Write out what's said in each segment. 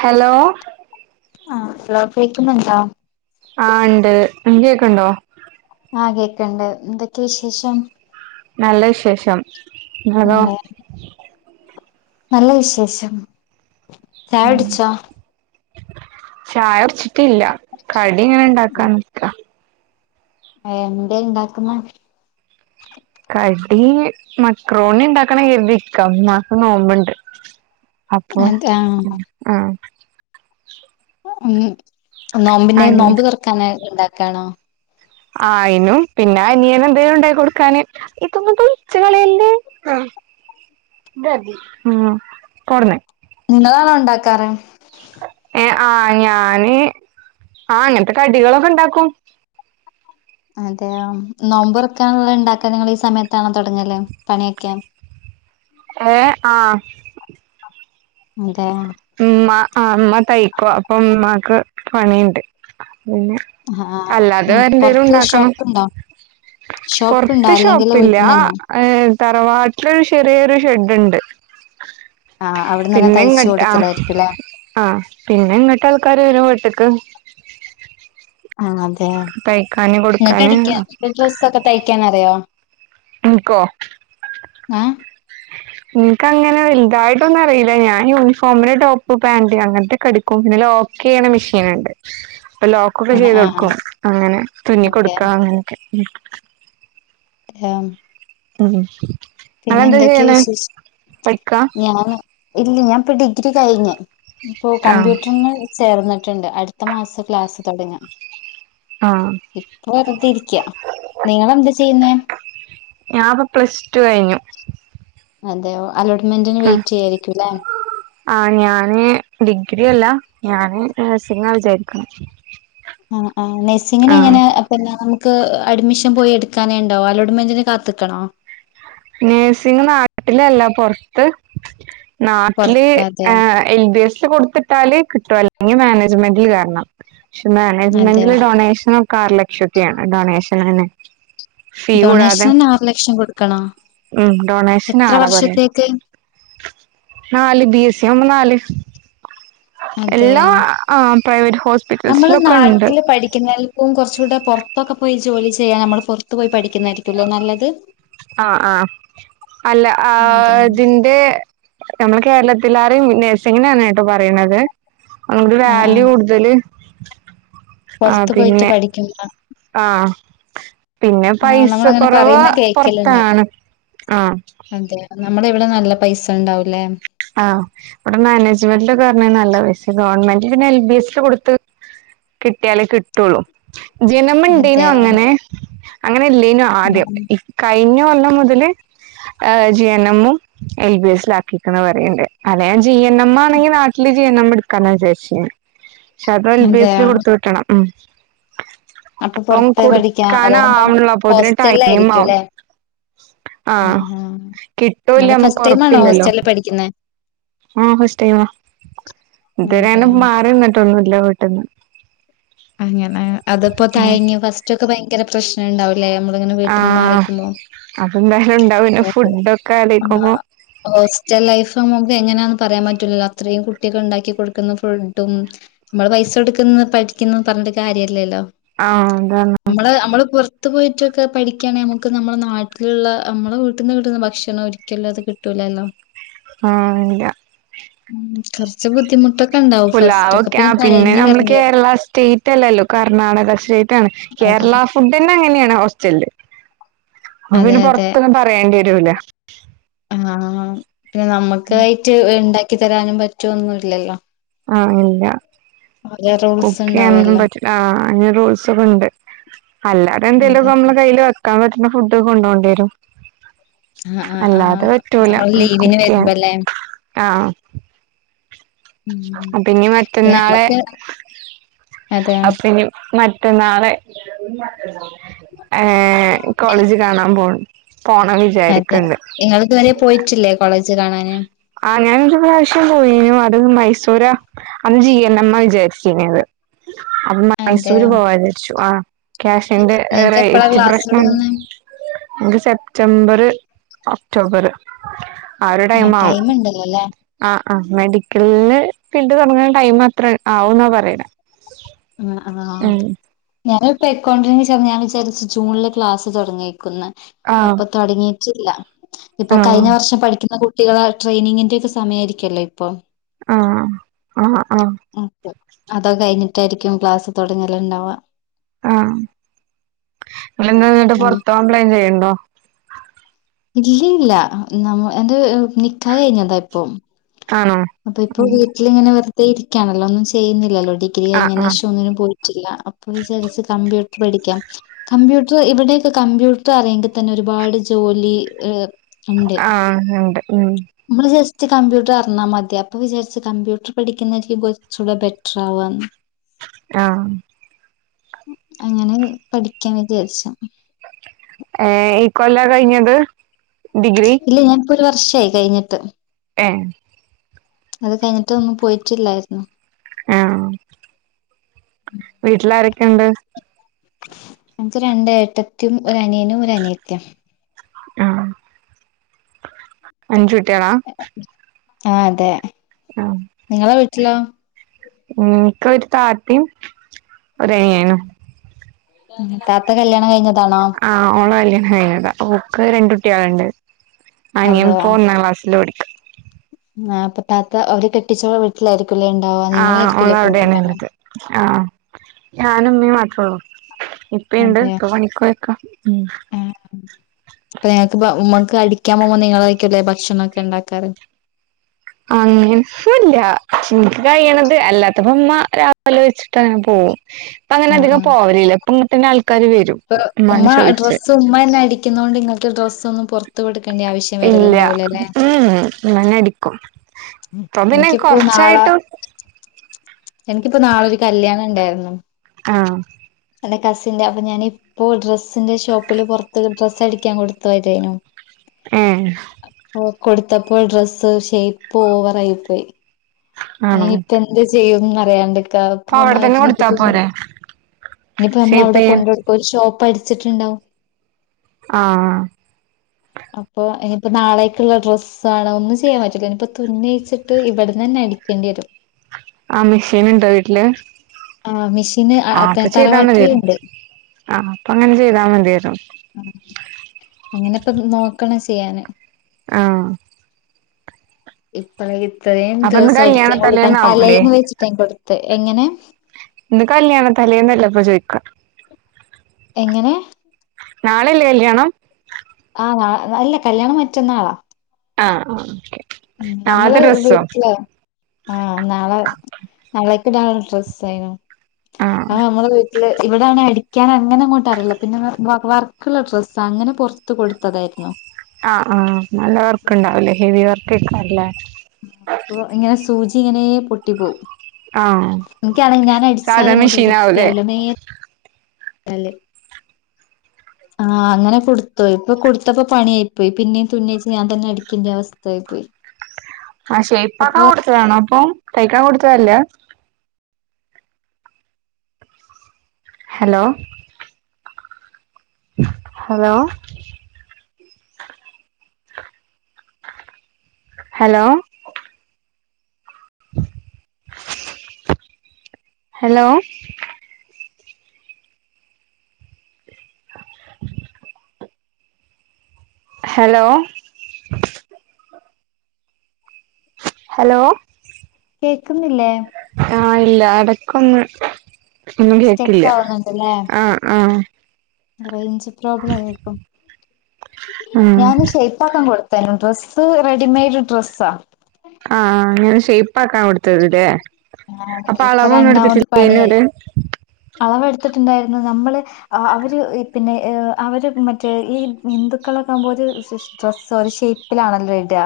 Hello ആഹ് hello കേക്കുന്നുണ്ടോ ആഹ് ഇണ്ട് അൻക്ക്‌ കേക്ക്ണ്ടോ ആഹ് കേക്ക്‌ണ്ട് എന്തൊക്കെ വിശേഷം നല്ല വിശേഷം ഇങ്ങളതൊ അതെ നല്ല വിശേഷം ചായ ഉം കുടിച്ചോ ചായടുച് ട്ടില്ല കടി ഇങ്ങനെ ഇണ്ടാക്കാണ് ആഹ് എന്തേ ഇണ്ടാക്കുന്ന്‌ കടീ മക്രോണി ഇണ്ടാക്കണം കരുതിക്ക മ്മാക് നോമ്പ്ണ്ട് അപ്പോ അതെ ആഹ് ഉം ആഹ് ഉം നോമ്പിനെയ് അനിയ നോമ്പ് തൊറക്കാന് ഇണ്ടാക്കാണോ ആയിനും പിന്നെ അനിയന് എന്തേലും ഉണ്ടായി കൊടുക്കാന്. ഇപ്പന്നട്ട് തിച്ച കളയല്ലേ ആഹ് ഇദ്അതി ഉം പോവ്ട്ന്ന് ങ്ങളാണോ ഉണ്ടാക്കാറ് ഏഹ് ആഹ് ഞാന് ആഹ് ഇങ്ങൻത്തെ കടികളൊക്കെ ഇണ്ടാക്കും അതെയൊ നോമ്പ്റക്കാനുള്ള ഉണ്ടാക്കാന് ഇങ്ങള് ഈ സമയത്താണോ തുടങ്ങല് പണിയൊക്കെ ഏഹ് ആഹ് അതെയൊ ഉംമ്മാ ആഹ് ഇമ്മ തയ്ക്കും അപ്പൊ ഉമ്മാക്ക് പണിയിൺണ്ട് പിന്നെ ആഹ് അല്ലാതെ ഉം വേറെ എന്തേലും പൊറത്ത് ഉണ്ടാക്കണം ഷോപ്പുണ്ടോ ഷോപ്പുണ്ടോ പൊർത്ത് അല്ലെങ്കിൽ ഷോപ്പില്ലാഹ് വീട്ടിന്നന്നെ ഏഹ് തറവാട്ടിലൊരു ചെറിയൊരു ഷെഡ്ണ്ട് ആഹ് അവിടുന്നന്നെ പിന്നെ തയ്ച്ച് ഇങ്ങട്ട് ആഹ് കൊടുക്കലായിരിക്കുല്ലേ ആഹ് പിന്നെ ഇങ്ങട്ടാൾക്കാര് വരും വീട്ട്ക്ക് ആഹ് അതെയോ തയ്ക്കാന് കൊടുക്കാന് ഇങ്ങെക്കടിക്കാം ഡ്രസ്സൊക്കെ തയ്ക്കാനറിയോ ഇൻക്കോ ഇൻക്കങ്ങനെ വെൽതായ്ട്ടൊന്നും അറീല ഞാൻ യൂണിഫോമിന്റെ ടോപ്പ് പാന്റ് അങ്ങെൻത്തെക്കെ അടി ക്കും പിന്നെ ലോക്കെയ്യ്ണ മിഷീന്ണ്ട് പ്പ ലാേ ക്കൊക്കെ ആഹ് ആഹ് ചെയ്താെട്ക്കും അങ്ങെനെ തുന്നി അതെ കൊട്ക്കാ അങ്ങനെക്കെ ഉം ആം ഉം ഉം പിന്നെ എന്തൊക്കെ വിശേഷ് പഠിക്കാ ഞാന് ഇല്ല ഞാൻ പ്പ ഡിഗ്രി കയ്ഞ്ഞ് ഞ്ഞ്പ്പോ ആഹ് കമ്പ്യൂട്ടർന് ചേർന്ന്ട്ട്ണ്ട് അട്ത്ത മാസാ ക്ലാസ് തൊട്ങ്ങാ ആഹ് ഇപ്പൊ വെർതിരിക്ക്യാ നിങ്ങളെന്താ ചെയ്യ്ന്നെ ഞാപ്പം പ്ലസ്റ്റു കഴിഞ്ഞു അതെയോ അലോട്ട്മെന്റിന് ഉം വെയ്റ്റെയ്യായിരിക്ക്യുലേ ആഹ് ഞാന് ഡിഗ്രി അല്ലാ ഞാന് നഴ്സിംഗാ വിചാരിക്ക്ണ് ആഹ് ആഹ് നെയ്സിങ്ങിനെങ്ങെനേ അ പിന്നെ നമുക്ക് അഡ്മിഷം പോയി എട്ക്കാന്ണ്ടാേ അലോട്ട്മെന്റിന് കാത്ത്ക്കണോ? നെഴ്സിംഗ് നാട്ടിലല്ല പൊർത്ത് നാട്ട്ല് പുറത്ത് അതെ ഏഹ് എൽ ബി എസ് കൊട്ത്ത്ട്ടാല് കിട്ടും അല്ലെങ്കി മാനേജ്മെന്റ്ല് കേറ്ണം പക്ഷെ മാനേജ്മെന്റില് അതെയോ ഡൊണേഷെനൊക്കെ ആറ് ലക്ഷത്തിയാണ് ഡൊണേഷെനെന്നെ ഡൊണേഷെനെന്നെ ആറ് ലക്ഷം കൊട്ക്കണോ? ഉം ഡൊണേഷെനാറാ പറ [unintelligible] നാല് ബി എസ്സിയാവുമ്പം നാല് എല്ലാ അതെയോ ആഹ് പ്രൈവറ്റ് ഹോസ്പിറ്റെൽസ്‌ലൊക്കെണ്ട് പഠിക്ക്ന്നെൽ ക്കും കൊർച്ചൂടെ പൊർത്തൊക്കെ പോയി ജോലി ചെയ്യാ നമ്മള് പൊർത്ത് പോയി പഠിക്ക്യുന്നായ്രിക്കുലേ നല്ലെത് ആഹ് ആഹ് അല്ല അതന്നെ ആതിൻ ന്റെ ഞമ്മളെ കേരളത്തിലാറിം നേഴ്സിങ്ങിനാണ് കെട്ടോ പറയ്ണെത് നമുക്ക് ആ ആ വാല്യൂ കൂട്തെല് പൊർത്ത് പോയ്ട്ട് പഠിക്ക്യുന്ന ആഹ് പിന്നെ ആ പൈസ നമ്മളങ്ങനെ കൊറവ് പറയുന്ന കേക്കലുണ്ട് പൊർത്താണ് ആഹ് നമ്മളെവിടെ നല്ല പൈസണ്ടാവുലേ ആഹ് ഇവ്ടെ മാനേജ്മെന്റ്ലൊക്കെർഞ്ഞാ നല്ല പൈസേ ഗവൺമെന്റ്ല് പിന്നെ എൽ ബി എസ് ല് കൊട്ത്ത് കിട്ട്യാലേ കിട്ടൊള്ളു ജി എൻ എം ഇണ്ടേനു അതെയോ അങ്ങെനെ അങ്ങെനെ ഇല്ലേനു ആദ്യം ഇ കയ്ഞ്ഞ കൊല്ലം മുതല് ഏഹ് ജി എൻ എമ്മും എൽ ബി എസ് ആക്കീക്ക്ണ് പറയ്ണ്ട് അല്ലേ ഞാൻ ജി എൻ എം ആണെങ്കിൽ നാട്ടില് ജി എൻ എം ഇട്ക്കാ വിചാര്ച്ചീന്നെ പക്ഷെ അതും എൽ ബി എസ് ല് അതെയോ കൊട്ത്ത് വിട്ട്ണം ഉം അപ്പൊ അപ്പം പുറത്ത് പഠിക്കാ അതാവുമ്പം കൊട്ക്കാനാവ്ണാെള്ളു അപ്പോത്തിന് ഹോസ്റ്റലിലായിരിക്കും ടൈമാവും അല്ലേ ആ ആഹ് ആ കിട്ടോ നിങ്ങള് ഇല്ലേ ഫസ്റ്റ് അമ്മെക്ക് ടൈം ആണോ ഒറപ്പില്ലല്ലോ ഹോസ്റ്റലിൽ പഠിക്കുന്നേ ആഹ് ഫസ്റ്റ് ടൈമാ അതെ ഇത്‌വെരേണ്ടും ആ മാറിന്നിട്ടൊന്നുല്ല വീട്ട്ന്ന് അങ്ങെനെ അത് പ്പോ തയങ്ങ്യോ ഫസ്റ്റാെക്കെ ഭയ് ങ്കര പ്രശ്നണ്ടാവൂലെ നമ്മള്ങ്ങെനെ വീട്ട്ന്ന് ആഹ് മാറിക്കുമ്പം അതെന്തായാലും ഇണ്ടാവെല്ലോ ഫുഡ്ഡാെക്കെ ആഹ് ആലോയ്ക്കുമ്പം ഹോസ്റ്റൽ ലൈഫ് നമുക്ക് എങ്ങനാന്ന് പറയാം പറ്റൂലല്ലോ അത്രെയും കുട്ട്യെക്ക്ണ്ടാക്കി കൊട്ക്ക്ന്ന ഫുഡ്ഡും നമ്മള് പൈസൊട്ക്ക്ന്ന് പഠിക്ക്യുന്നു പർഞ്ഞിട്ട് കാര്യല്ലല്ലോ ആഹ് എന്താണ് നമ്മള് നമ്മള് പൊർ പൊർത്ത് പോയിട്ടൊക്കെ പഠിക്കാണെങ്കി നമുക്ക് നമ്മുടെ നാട്ടിലുള്ള നമ്മുടെ വീട്ട്ന്ന് കിട്ടുന്ന ഭക്ഷണം ഒരിക്കലും അത് കിട്ടൂല്ലല്ലോ ആഹ് ഇല്ല, മ്മ് കൊർച്ച് ബുദ്ധിമുട്ടൊക്കെണ്ടാവും ഫസ്റ്റ് പുലാവൊക്കെ ആ ഒക്കപിന്നെ പിന്നെ തയഞ്ഞ് നമ്മള് വര്ണ്ടി വരും. കേരള സ്റ്റേറ്റ് അല്ലല്ലോ കർണാടക സ്റ്റേറ്റാണ് അതെ കേരള ഫുഡ്ന്നെ അങ്ങനെയാണ് ഹോസ്റ്റല്ല് അപ്പൊ അതെ പിന്നെ അതെ പൊറത്തൊന്നും പറയേണ്ടി വരൂല. ആഹ് പിന്നെ നമ്മുക്കായിട്ട് ഇണ്ടാക്കി തരാനും പറ്റൊന്നുല്ലല്ലോ ആഹ് ഇല്ല ഓരോ റൂൾസ് കുക്കെയ്യാനൊന്നും ഉണ്ടാവല്ലോ പറ്റില്ല ആഹ് അങ്ങനെ റോൾസൊക്കെഇണ്ട് അല്ലാതെന്തേലൊക്ക അതെ നമ്മള കയ്യില് വെക്കാൻ പറ്റുന്ന ഫുഡ് കൊണ്ടോണ്ടി വരും ആഹ് ആഹ് അല്ലാതെ ആഹ് പറ്റൂല നമ്മള് ലീവിന് കുക്കെയ്യാൻ വരുമ്പല്ലേ ആഹ് ഉം അപ്പഞ്ഞി പിന്നെ മറ്റന്നാളെ നമ്മക്ക് അതെ അപ്പഞ്ഞി മറ്റന്നാളെ ഏഹ് കോളേജ് കാണാൻ പോ പോണം വി അതെ നിങ്ങള്തുവരെ പോയിട്ടില്ലേ കോളേജ് കാണാന്? ആഹ് ഞാനൊരു പ്രാവശ്യം പോയിനു അത് മൈസൂരാ അന്ന് ജി എൻ എം ആഹ് വിചാരിച്ചിനത്. അപ്പ അതെ മൈസൂര് പോവാ വിചാരിച്ചു ആഹ് ക്യാഷിന്റെ ഏഹ് നിങ്ങക്ക് എപ്പഴാ റേറ്റ് ക്ലാസ് പ്രശ്നം തുടങ്ങുന്നെ ഒരു സെപ്റ്റംബർ ഒക്ടോബർ ആഹ് ഒരു ടൈം ആവും ണ്ടല്ലോ ല്ലേ ആഹ് ആ്മെഡിക്കല്ല് ഫീൽഡ് തൊടങ്ങൻ ടൈമത്ര ആവുംന്നാ പറയ്ണെ. ആഹ് ആഹ് ആഹ് ഞാനിപ്പ അക്കൗണ്ടന്റ് ഞാൻ വിചാരിച്ചു ജൂണില് ക്ലാസ് തുടങ്ങിക്കുന്ന ആഹ് അപ്പൊ തുടങ്ങിയിട്ടില്ല ഇപ്പൊ ആഹ് കഴിഞ്ഞ വർഷം പഠിക്കുന്ന കുട്ട് ട്ടികള ട്രെയിനിങ്ങിന്റെ ഒക്കെ സമയ ആമായിരിക്കല്ലോ ഇപ്പൊ ആഹ് ആഹ് ആഹ് ഓക്കെ അതോകേ കഴിഞ്ഞിട്ടായിരിക്കും ക്ലാസ്സ് തൊടങ്ങല്ണ്ടവാ. ആഹ് നിങ്ങെന്താന്നട്ട് പൊർതൊ കംപ്ലയിന്റ് ചെയ്ണ്ടോ? ഇല്ല ഇല്ല നമ്മ എന്റെ നിക്കാഹ് കഴിഞ്ഞതാ ഇപ്പം ആണോ അപ്പൊ ഇപ്പൊ വീട്ടിലിങ്ങനെ വെറുതെ ഇരിക്കയാണല്ലോ ഒന്നും ചെയ്യുന്നില്ലല്ലോ ടി ഗ്രി ആഹ് കഴിഞ്ഞന് ആഹ് ശേഷ ഒന്നിനും പോയിട്ടില്ല അപ്പ വിചാര്ച് കമ്പ്യൂട്ടർ പഠിക്കാം കമ്പ്യൂട്ടർ ഇവിടെയൊക്കെ കമ്പ്യൂട്ടർ അറിയെങ്കിൽ തന്നെ ഒരുപാട് ജോലി ആഹ് ഉണ്ട് ഉം മ്മള് ജസ്റ്റ് കമ്പ്യൂട്ടർ അറിഞ്ഞാൽ മതി അപ്പൊ വിചാരിച്ചു കമ്പ്യൂട്ടർ പഠിക്കുന്നായിരിക്കും കൊർച്ചുടെ ബെറ്റർ ആവാന്ന് ആഹ് അങ്ങനെ പഠിക്കാൻ വിചാരിച്ച ഏഹ് ഈ കൊല്ല കഴിഞ്ഞത് ഡിഗ്രി ഇല്ല ഞാനിപ്പോ ഒരു വർഷയി കഴിഞ്ഞിട്ട് ഏഹ് അത് കഴിഞ്ഞിട്ട് ഒന്നും പോയിട്ടില്ലായിരുന്നു ആഹ് വീട്ടിൽ ആരൊക്കെണ്ട് എനിക്ക് രണ്ട്എട്ടത്തിയും ഒരനിയനും ഒരനിയത്തിയം ആഹ് അഞ്ചു കുട്ടിയളാ ആഹ് അതെ നിങ്ങളെ വീട്ടിലോ? ഇൻക്ക് ഒരു താത്ത ഒരനിയനും. താത്ത കല്യാണം കഴിഞ്ഞതാണോ? ആ ഓളെ കല്യണം കഴിഞ്ഞത. ഓക്ക് രണ്ട് കുട്ട്യാള്ണ്ട്. അനിയൻ അതെയോ പോ ഒന്നാംക്ലാസ്സില് പഠി ആ അപ്പൊ താത്ത അവര് കെട്ടിച്ച വീട്ടിലായിരിക്കല്ലേ ണ്ടാവ ആഹ് നിങ്ങളായിരിക്കുലേ പ്പ ഓളവിടേണ് വടെണ്ടാവ ഇള്ളത് ആഹ് ഞാനുംമ്മീ മാത്രോള്ളൂ. ഇപ്പിണ്ട് അതെയോ പ്പ പണിക്കോയക്ക ഉം ആ പ്പനിങ്ങക്ക്പ്പ ഉമ്മക്ക് അടിക്കാൻ പോകുമ്പോ നിങ്ങളായിക്കല്ലേ ഭക്ഷണംക്കെ ണ്ടാക്കാറ്? അങ്ങനൊന്നുല്ല ഇന്ക്ക് കഴിയണത്. അല്ലാത്തപ്പമ്മ രാവിലെ വെച്ചിട്ടങ്ങനെ പോവും. പ്പങ്ങനധികം പോവലില്ല പ്പങ്ങട്ടന്നാൾ ഇപ്പ ഉമ്മ ഡ്രസ്സ് ഉമ്മന്നെ അടിക്ന്നോണ്ട് നിങ്ങൾക്ക് ഡ്രസ്സ് ഒന്നും പൊർ ത്ത്‌ കൊടുക്കണ്ട ആവിശ്യം വരല്ണ്ടാവൂല ലേ മ്മന്നെ അടിക്കും. പ്പൊ പിന്നെ എനിക്കിപ്പോ നാളെ കൊറച്ചായിട്ടും. എനിക്കിപ്പോ നാളൊരു കല്യാണംണ്ടായിരുന്നു. ആഹ് എൻ്റെ കസിൻ്റെ അപ്പം ഞാനീ പ്പോ ഡ്രസ്സിന്റെ ഷോപ്പില് പൊർത്ത് ഡ്രസ്സടിക്കാൻ കൊടുതൊയതെയിനു. ഏഹ് അപ്പോ കൊടുത്തപ്പോ ഡ്രസ്സ് ഷേയ്പ്പ് ഓവറായി പോയി. ആണോ അയ്‌ന്പ്പെന്ത്ചെയ്യുംന്നറിയാണ്ട്ക്കാ അപ്പൊ പ്പ അവിടെ തന്നെ ഒന്നായിട്ട് ഇനിയിപ്പ കൊടുത്താ തീന്ന പോരെ ഇനിയിപ്പോ നമ്മള ഷേപ്പ് അവിടെ ചെയ്യാൻ കൊണ്ടട്ക്ക ഒര് ഷോപ്പ് അടിച്ചിട്ടുണ്ടാവും. ആഹ് അപ്പൊ ഇനിയിപ്പോ നാളെക്ക്ള്ള ഡ്രസ്സാണ്. ഒന്നും ചെയ്യാൻ പറ്റില്ല. ഇനിയിപ്പോ തുന്നയിച്ചിട്ട് ഇവിടന്നന്നെ അടിക് ക്കണ്ടിയെരും ആ മിഷീന്ണ്ടോ വീട്ടില്? ആഹ് മിഷീന് ആഹ് അപ്പൊ ചെയ്താ മതിയായിരുന്നു തറവാട്ടില്ണ്ട്. ആഹ് അപ്പങ്ങനെ ചെയ്താ മതിയല്ലോ അങ്ങനെപ്പം നോക്കണം ചെയ്യാന് ആഹ് ഇപ്പഴ ഇത്രേയും അപ്പൊ ഇന്ന് ദിവസം കല്യാണ അടിക്കാൻ കൊടുക്കാൻ തലേന്നാവൂലേ തലേന്ന് വെച്ചിട്ട ഞാൻ കൊടുത്തെ, എങ്ങനെ ഇന്ന് കല്യാണ തലേന്നല്ലപ്പൊ ചോയ്ക്കാ എങ്ങനെ നാളെല്ലേ കല്യാണം ആഹ് അല്ല കല്യാണം മറ്റന്നാളാ ആഹ് ആഹ് ഓകെ ഉം നമ്മള് വീട്ടില് ആഹ് നാളെ നളേക്ക്ടാനുള്ള ഡ്രെസ്സേനു ആഹ് അഹ് നമ്മടെ വീട്ടില് ഇവിടാണെ അടി ക്കാനൊന്നിനു അങ്ങോട്ടറിയില്ല. പിന്നെ വ വ വർക്ക്ള്ള ഡ്രസ്സ. അങ്ങനെ പൊർത്ത് കൊടുത്തതായിരുന്നു ആഹ് ആഹ് നല്ല വർക്ക്ണ്ടാവുലേ ഹെവി വർക്കേക്കാരല്ലേ ആഹ് അപ്പൊ ഇങ്ങനെ സൂചി ഇങ്ങനേ പൊട്ടി പോവും ആഹ് ഇൻക്കാണെങ്കി സാധാ ഞാനടിച്ചാലും ഇങ്ങോട്ട് വല്യ മെഷീനാവൂലേ വൃത്തിയാവില്ല നേരെ അല്ലേ [inaudible] ആഹ് അങ്ങനെ കൊടുത്തോയി പ്പൊ കൊടുത്തപ്പോ പണിയായി പോയി, പിന്നെയും തുന്നേച്ച ഞാൻ തന്നെ അടിക്കണ്ട അവസ്ഥയായി പോയി ആ്ഷേ്പപ്പാക്കാൻ അപ്പൊ കൊടുത്തതാണപ്പം തയ്ക്കാൻ കൊടുത്തതല്ല hello hello hello hello [inaudible] hello hello കേക്കുന്നില്ലേ ആഹ് ഇല്ല എടക്കൊന്ന് ഒന്നും കേക്കില്ല സ്റ്റെക്ക് ആവുന്നുണ്ടല്ലേ ആഹ് ആഹ് റേഞ്ച് പ്രോബ്ലം ആയിപ്പം ആഹ് ഞാനിന്ന് ഷേപ്പാക്കാൻ കൊടുക്ക നു ഡ്രസ് റെഡിമെയ്ഡ് ഡ്രസ്സാ ആഹ് ആഹ് ഞാൻ ഷേപ്പ് ആക്കാ കൊടുത്തത് ല്ലേ ആ അപ്പൊ ഇപ്പൊ അളവൊന്നും രണ്ടാമത് പണിയായി എടുത്തിട്ടില്ലേര് അളവെടുത്തിട്ടുണ്ടായിരുന്നു നമ്മള് അവര് പിന്നെ അവര് മറ്റേ ഈ ഹിന്ദുക്കളക്കെ ആകുമ്പോ ഒരു ഡ്രസ്സോ ഷേ പ്പിലാണല്ലോട്കാ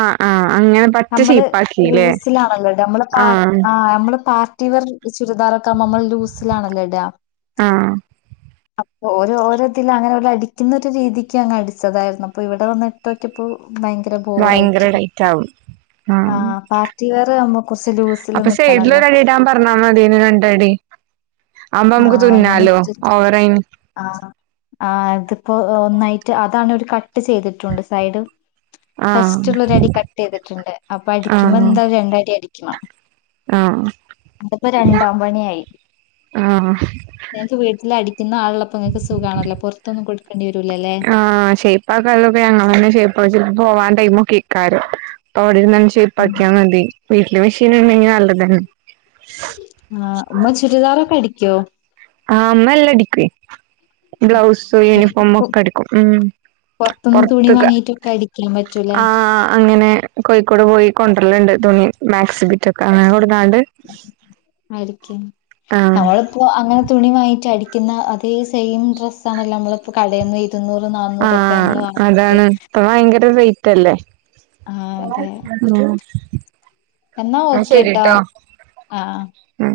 ആഹ് ആഹ് അങ്ങനെ പറ്റ നമ്മള് ഷേപ്പാക്കില്ലേ ലൂസിലാണല്ലോട്കാ നമ്മള് പാ ആഹ് നമ്മള് പാ ട്ടിവർ ചുരിദാറൊക്കെ നമ്മൾ ലൂസിലാണല്ലോട്കാ ആഹ് അപ്പൊ ഓരോ ഓരോതിലും അങ്ങനെ അടിക്കുന്ന രീതിക്ക് അങ്ങ് അടിച്ചതായിരുന്നു അപ്പൊ ഇവിടെ വന്ന് ക്കപ്പോ ഭയങ്കര ഭയങ്കര ബോറയിട്ട് ടൈറ്റ് ആവും ആ ആഹ് പാ [unintelligible] കുറച്ച് ലൂസ് അപ്പൊ സേഡിൽ അടിടാൻ പറഞ്ഞാൽ മതിന് രണ്ടടി അമ്പോ നമക്ക് ആഹ് അങ്ങനെ തുന്നാലോ ഇട്ടിട്ട് ഓറ ആഹ് ആഹ് അതിപ്പോ ഒന്നായിട്ട് അതാണ് ഒരു കട്ട് ചെയ്തിട്ടുണ്ട് സൈഡ് ആഹ് ഫസ്റ്റ് ഉള്ളൊരടി കട്ട് ചെയ്തിട്ടുണ്ട് അപ്പൊ അടിക്കുമ്പോ ആഹ് എന്താ രണ്ടടി അടിക്കണം ആഹ് അതിപ്പോ രണ്ടാം പണിയായി ആഹ് ങ്ങക്ക് വീട്ടിൽ അടിക്കുന്ന ആള് ള്ളപ്പൊ ങ്ങക്ക് സുഖമാണല്ലോ പുറത്തൊന്നും കൊടുക്ക ആഹ് ഷേപ്പ് ആക്കാൻ [unintelligible] അവിട്ന്നന്നെ ഉം ഷേപ്പാക്കിയാൽ മതി വീട്ടില് മെഷീൻ ഇണ്ടെങ്കിൽ നല്ലതന്നെ ആഹ് ഉമ്മ ചുരിദാറൊക്കെ അടിക്കോ ആഹ് ഉമ്മ എല്ലാം അടിക്കു ബ്ലൗസ് യൂണിഫോമ ഒക്കെ അടിക്കും ഉം പൊറത്തുന്ന് തുണി പൊറത്ത് കാ വാങ്ങിയിട്ടൊക്കെ അടിക്കാൻ പറ്റൂലേ? ആഹ് അങ്ങനെ കോഴിക്കോട് പോയി കൊണ്ടുവെരലുണ്ട് തുണി മാക്സിബിറ്റെക്കെ അങ്ങനെ കൊടുക്കാനൊണ്ട് ആരിക്ക് ആഹ് അവള് അപ്പോ അങ്ങനെ തുണി വാങ്ങിച്ച് അടിക്കുന്ന അതേ സെയിം ഡ്രസ്സാണല്ലോ നമ്മെളിപ്പോ കടേന്ന് പോയി ഇരുന്നൂറ് നാന്നൂറെക്കെ നമ്മെള് വാങ്ങ്ന്നതേ അതാണ് ഇപ്പൊ ആഹ് ഭയങ്കര റേയ്റ്റല്ലേ ആഹ് അതെ എന്നാ എന്ന ഓക്കേട്ടോ ശരിട്ടോ ആഹ്. ഉം